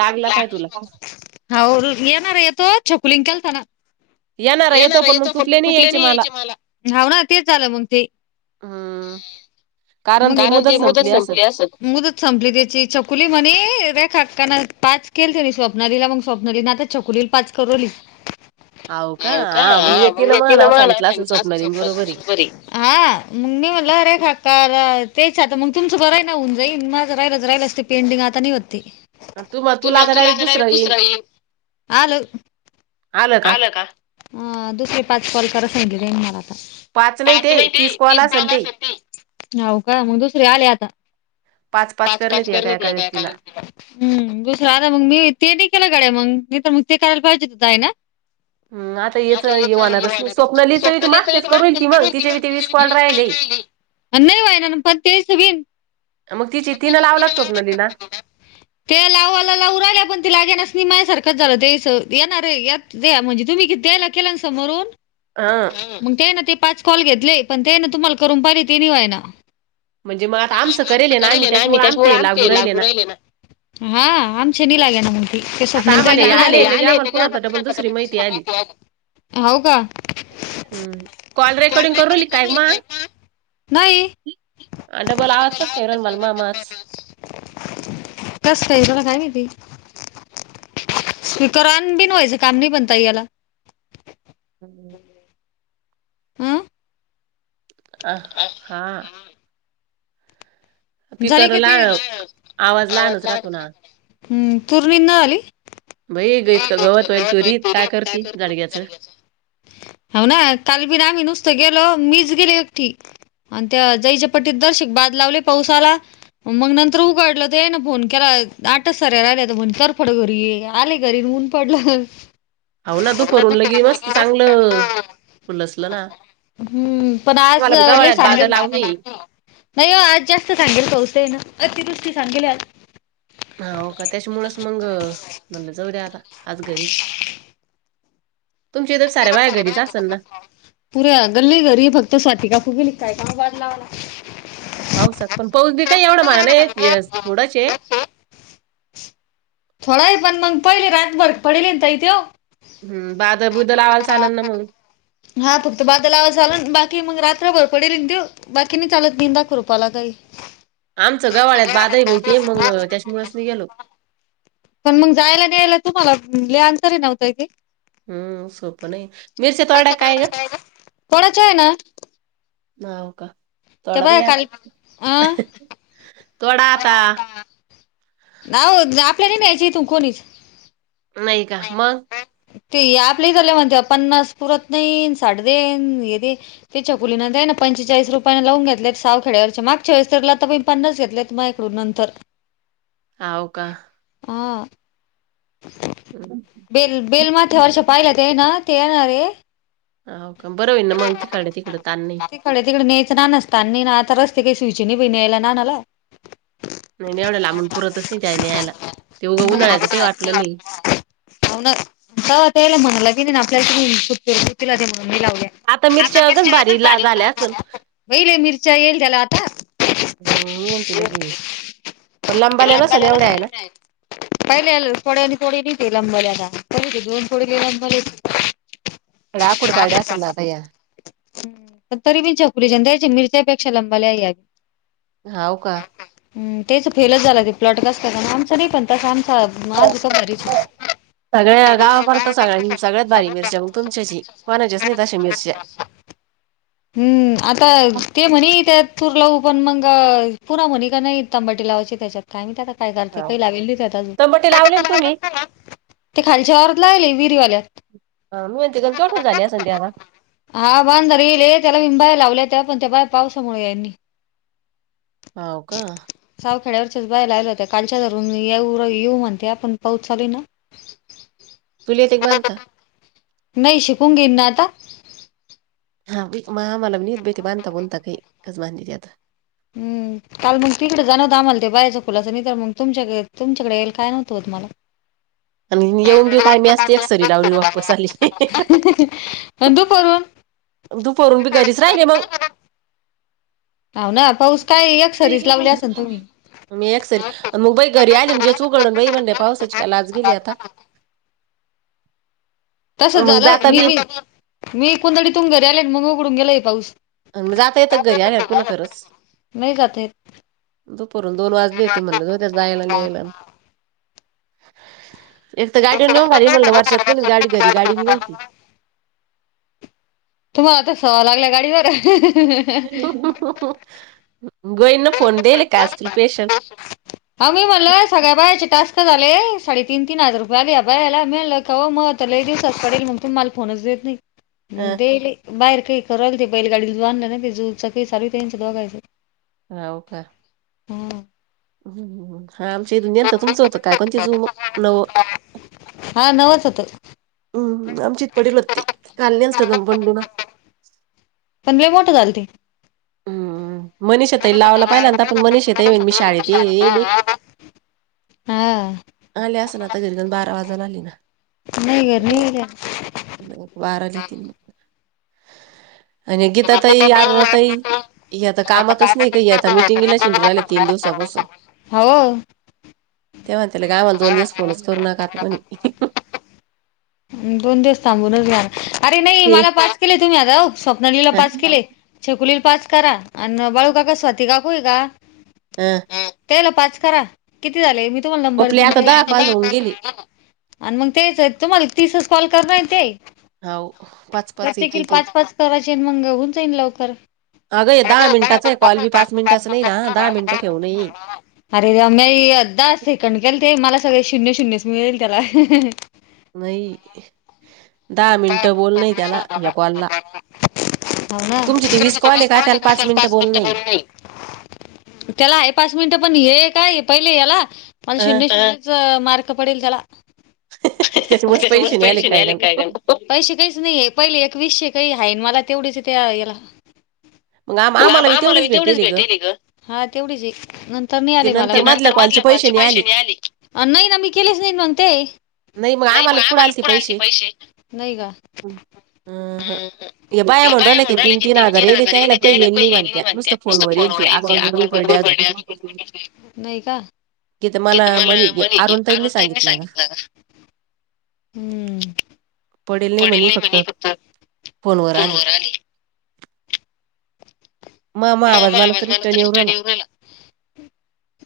लागला पाय तुला हाव येणार येतो छकुलीनकेलताना येणार येतो पण म तुकल्या नाही यायचे मला हाव ना ते झालं मग ते हम्म कारण ति मुदत संपली आसण मुदत संपली तिचि मुदत छकुलिम्हणि रे काकाना पाच केल तरी स्वप्नालीला मग स्वप्नाली ना आता छकुलिला पाच करू राहिली. हाव हो का मी हा मग तिनं माझं तिला माय नाव असेल सांगितलं असत स्वप्नालीन शब्द आहे बरोबर हे लावारे एक हात कार तेच आता मग तुमचं बरं आहे ना होऊन जाईन माझं राहिलंच राहिलंच ते पेंडिंग आता नाही होत ते तु तू आता तुला डायरेक्ट काय लगेच दुसरं येईन दुसरा येईल, आल. आलं का हा दुसर पाच कॉल करायला सांगितले मला पाच नाही पाच नाही ते तीस तिस असन कॉल ते असत्यात ते हाउका मग दुसरे आले आता पाच पाच करलेहोत एका एकानं हु दुसर आलं मग मी ते नाही केला मग तर मग ते करायला पाहिजे होत आहे ना [inaudible] हम आता याच ये होणारच नाही, स्वप्नालिच मागचे करू राहिलि ती मग तिच्या ते वीस कॉल राहिले. नाही होगा ना पण तेरेसे बीन मग तिची तिनं लावला स्वप्नालिला ते लावायला लावु राहिल्या पण ते लागे नाच नि मायासारखंच झालं ते स या ना रे या म्हणजे तुम्ही किती द्यायला केल्या समोरून? हा मग ते ना ते पाच कॉल घेतले पण ते ना तुम्हाला करून पहिले ते नाहि होई ना आमचं करेल ना आम्ही त्याच्यामुळे आमचे लागू राहिले ना हा आमच्या नि लागे ना ते आता स्वप्नालि आम्हाला हे ताई लगे आले आम्हाला पुन्हा आता होते. डबल दुसरि माहिती आली हो का हम्म कॉल रेकॉर्डिंग करूली राहिलि काय मग नाही आ डबल आवाज कसा काय येऊ राहिला मल मायाच? कसय तला काय घेति [unintelligible] स्पीकर ऑन बिन व्हायचं काम नाही बणता याला हम्. हु अअ अ हा आ. झाली का ती लहान आवाज हम्आवाज लहानच राहतो ना. लहान पूर्णी न आली बाई गत गवत वाईल तू रीत काय करते जाडग्याचं हो ना कालबीन आम्ही नुसत गेलो मीच ग त्या जच्या पट्टी दर्शक बा लावलेत पाऊसाला मग नंतर उघडलं तर यांनं ना फोन केला आठच सऱ्या राहिल्या तर म्हण तरफड घरि आले घरी ऊन पडलं हं हाव ना तू फरून लगे मस्त चांगलं फुलसलं ना. हम्म पण आज मला लय नाही गवाळ्यात सांगे बाधा लावूनये. नाही हो आज जास्त सांगे स् ना अति दुसती सांगेली आ हा हो का त्याच्यामुळच मग म्हणलं जाऊ द्या आता आज घरीची असल ना पुऱ्या गल्ली घरी फक्त स्वाती काकू गेली. काय काम काढला पाऊसात पण पाऊस बी काही एवढा मला नाही थोडाच ए थोडा आहे पण मग पहिले रातभर पडिले न ताई त्यो हम्म बादल बुदल लावायला चालल ना मग. हा फक्त बादलावर झाल बाकी मग रात् भर पडेल देऊ बाकीने चालत तीन लाख रुपाला काही आमचं गवाळ्यात बाधही बेवती मग त्याच्या निळेस म गेलो पण मग जायला नाही यायला तुम्हाला लय अंतर आहे न व ताई ते हम्म सोपं नाही मिरच्या तळल्या काय ग? कोणाच्या आहे ना माव का ते थोडा बघ भाई काल आता अं थोडा आता ना हो आपल्याने न्यायची तू कोणीच नायका मग? ते आपल्याही झाल्या म्हणते पन्नास पुरत नाहीन साडे तीन ये दे त्याच्या कुलीना दे पंचेचाळीस रुपयां लावून घेतलेत सावखेड्यावरचे मागचा वेळीस तर लता बाई पन्नास घेतलेत माझ्या कडून नंतर. हावका हा बेल बेल माथ्या वर्ष पाहिला ते ना ते येणारे हा का बरं होईल ना मग इकडे तिकड ताण नाही तिकडे [unintelligible] नाही नाही एवढ्या लांबून पुरतच नाही त्याय न्यायला ते उघं उन्हाळ्याचं काही वाटलं नाही. नवनाथ ह त्यातले म्हणाला न त्याला आता गण मिरच्या लावलं ला भारी झाल्या काम असन. झालं असेल व्हय लय मिरच्या येईल त्याला आता. [unintelligible] लंबाल्या पहिले नसन थोड्या एवढ्या आहे ना वेळानं तोडाय पहिली घेऊन गेली आणि थोडी मले कूडपाड्या असं ना आता या? ह पण तरी बी चछकुरीच्या द्यायचे मिरच्यापेक्षा लंबाल्या यावी हाव का म तेच फेलच झाला त प्लटगस्त कारण आमचां नाही पण तस आ सगळ्या गावापरत सगळ्यांनी सगळ्यात बारी मिरच्या मग तुमच्याची कोणाचीच नाही तश मिरच्या हम्म आता ते म्हणे त्या तूर लावू पण मग पुन म्हणीका नाही तांबाटी लावायची त्याच्यात का त्या काय करते हाव काही लागेल तिथे अजून तंबाटे लावले ना तुम्ही ते खालच्यावर लागले विहिरीवाल्या म्हणते का केवढी झाल असण ती आता बाहेर लावल्या त्या पण त्या बाहेर पावसामुळे ह्यांनी हाव का खेड्यावरच्याच बायला आयल्या होत्या कालच्या वरून येऊ येऊ म्हणते पण पाऊस चालू ना. तुला येते का बांधता? नाही शिकूंगी ना आता. हा भीत महा अमला हम् काल मग तिकडे जाणवतं आम्हाला ते बाऱयचं खुलाचं नाही तर मग तुमच्याकडे तुमच्याकडे याईल काय नव्हतं मला आणि येऊन बिऊ काय मी असते एक सरी लावली वापस आली. दुखन दुपारून बी घरीच राहिले मग. हाव ना पाऊस काय एक सरीच लावली असल तुम्ही. मी एक सरी मग बाई घरी आली म्हणजेच उघडण ब म्हण पावसाची त्यालाच गेली आता तस मग झालं जाता मी बी मी मी कोणतडी तुम घरी आले मग उघडून गेला पाऊस अ जाता येतं घरी आल्या पुन्हा खरंच नाही जाता येत दुपरून दोन वाजलीेते म्हणलं त त्या जायला आणि यायला एक तर गाडीवर नेऊन घाली म्हणल वर्षात कोणीच गाडी घरी गाडी मी नव्हती तुम्हाला आता सवय लागल्या गाडीवर गोईनना फोन देल का असतील पेशंट ह मी म्हणलय सगळ्या बा च टास्क झाले साडे तीन तीन हजार रुपया आली या बा याला मल का मग ल दिवस पडेल मग तुम्हाला फो येत नाही अ मग बाहेर काही करालती ते पहिली गाडीन ना ते चकळी सारं दोघायच राहू का हम हम् हा आमच्यांत तुमचं होतं काय कोणतीू नव हा नवच होतं हम्म आमची इत पडल होती काल नलत दम पंडना पण म मोठं झाल ते हम्म मनीषताई लावाला पाहिलांत आपण मनीष येता ये येईन मी शाळेत ये ग हा आले अस ना आता घरी जाण बारा वाजाला आली ना नाही घर नाही गेल्या नाही बाराली तीन महि आणि गीता तई आरुणा ताई ह आता कामातच नाही का आता मिटिंगला चिंडू राहिला तीन दिवसापासून हो ते म्हणते का आमला दोन दिवस फोनच करू नका आता कोणी दोन दिवस थांबूनच घ्याणार अरे नाही ते मला पास केले तुम्ही आता स्वप्नालीला अ पाच केले छकुलीला पाच करा आणि बाळू काका स्वाती काकूय का हम तेला पाच करा किती झाले मी तुम्हाला नंबर आपले दिन आता ते दहा कॉल होऊन गेले. आणि मग तेच आहेत तुम्हाला तीसच कॉल कर नाही ते हाव पाच पाच एक प्रत्येकी एक एक पाच पाच करायचे मंग उऊन जाईन लवकर अगं दहा मिनिटाचा आहे कॉल बी पाच मिनिटाच नाही ना दहा मिनिटं ठेवूनय अरेम््याई अधदा सेकंड केल ते मला सगळे शून्य शून्यच मिळेल त्याला नाही दहा मिनटं बोल नाही त्यांना यकवालला ु घंट्या पाच मिनिट भरून नाही त्याला आहे पाच मिनिटं पण हे काय पहिले याला मला अं, शून्य श मार्क पडेल त्याला त्याच्या मस पै श पैसे नाही आले काय पैसे काहीच नाही आहे पहिले एक वीसशे काही आहे मला तेवढेच त्या याला मग आम आम्हाला मी तेवढीच भेटेल ग हा तेवढीच एक तर म ते आले मला मधल्या नंतर कॉलचे मधचे नाही पैसे आले निळाले नाही ना मी केलेच नाही मण ते नाही मग मामलापूड आल पैसे नाही का अहं. हे बाया म्हणून राहि क तीन तीन हजार येले त्यायलायहीईल म्हणत्या नुसत फो व येल ते अकाउंटर पड नाही का [inaudible] किथ मला म्ह अरुणताईनी सांगितलं का? [inaudible] हम्म पडेल नाही म्हणे फक्त फोनवर आले. मामा आवाज तर मला रिटर्न तरिच येऊ राहिला येऊन आला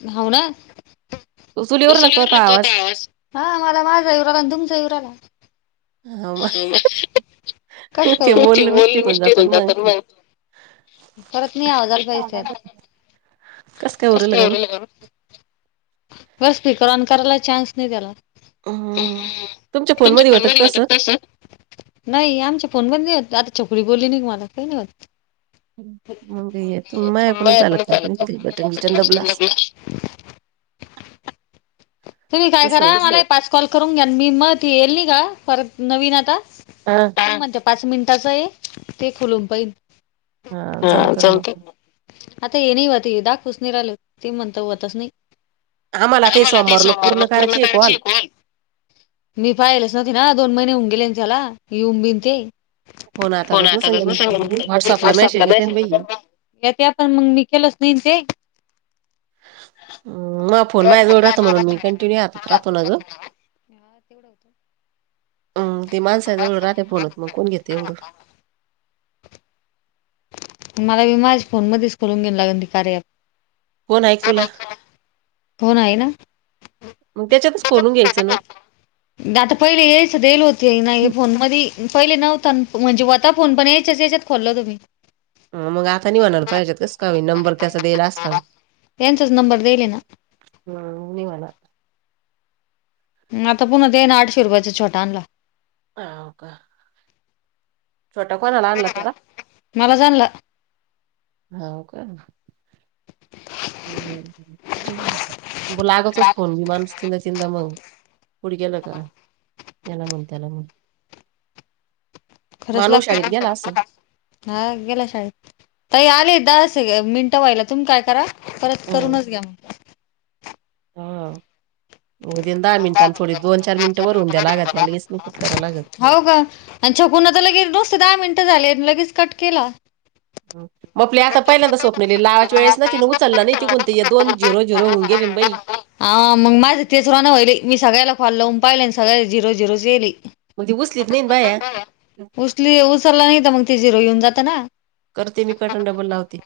भाव ना. तो तुला येऊ तु राहिला का तो आता आवाज आवा हा मला मा जाऊ आला तुमचाऊला [inaudible] हा मग ते तु बोलणं बोल मिस्टेक मिष्टिर जातं होऊन ना जातात मग परत मी आवाजाला पाैच कस काय उरेल गण ब स्पीकर ऑन करायला चान्स नाही त्याला ना तुमच्या फोनमध्ये होतं फनमारी का होता. तसं नाही आमच्या फोन पणत आता छोकरी बोलली नाही मला काही नाही होत. मग तू मागऐकच चाल बटन दबलं. [unintelligible] तुम्ही काय करा मला एक पाच कॉल करून घ्या मी मग त येईल नाही का परत नवीन आता हा का म्हणते पाच मिनिटाच आहे ते खुलून पईल. हा जमत म आता ये नाही होत ये दा कुसणी राहिल ते म्हणत होतच नाही. आम्हाला आ आता हे मला ते लोक सोमवार ना पूर्ण करायची कराची कॉल एककूवाल मी पाहिलेच नवते ना दोन महिने होऊन गेले त्याला येऊन बिन ते फोन आता होण तसं आताातच सांगेल ना व्हॉट्सअपला सग. मेसेज येते ना बाई या ते आपण मग मी केलंच नाही ते मग फोन माझ्याजवळ राहत म्हणून मी कंटिन्यू राहात राहतो अजो. हा तेवढं होतं. अम् तेी माणसाजवळ राे फोल होत मग कोण घेते एवढं. मला विी माझ फोन मध्येच करून घेऊन लागल ती कार्यात कोण ऐक तुला फोन आहे ना. मग त्याच्यातच खोलून घ्यायचं ना. आता पहिले यायच देल होती ना हे फोन मध पहिले नव्हता म्हणजे होता फोन पण याच्याच याच्यात खोलल तुम्ही मग आता नाही म्हणाला पाहिजत कस का नंबर त्याचा दला असता. त्यांचाच नंबर देले ना हम् निवाला आता पुन्हा ते ना आठ फिरवायच छोट्यांला ह का? छोटा कोणाला आणला तेला मलाच आणला. हा का? लागतोस फोन बी मानस चिता चिताा मग पुडग्याला का याला म्हण त्याला म्हण. खरंच मानव शाळेत लागत गेला असल हा गेला शाळेत- तही आले दहा मिनटं व्हायला तुम् काय करा परत हम्म करूनच घ्या मग हा. उदन दहा मिनिटां थोडी दोन चार मिनिटं वरून द्या लागत त्या लगेच म कुट करा लागत. हो का. आणि छकून आ तर लगेच नुसते दहा मिनिटं झाले लगेच कट केला. मग आपल्या आता पहिल्यांदा स्वप् लावा वेस ना तिनं उचललं नाही त कोणत दोन झिरो जररो हऊंगे लण बई हा मग माझ तेचर व्हाले मी सगळ्याला कॉल लावन पाहिले सगळ झिरो झिरो येली. मग ती उचलीत नाही ना बाया उसली उचलला नाही तर मग ते झिरो येऊन जात ना. करते मी कटणडबल लावते.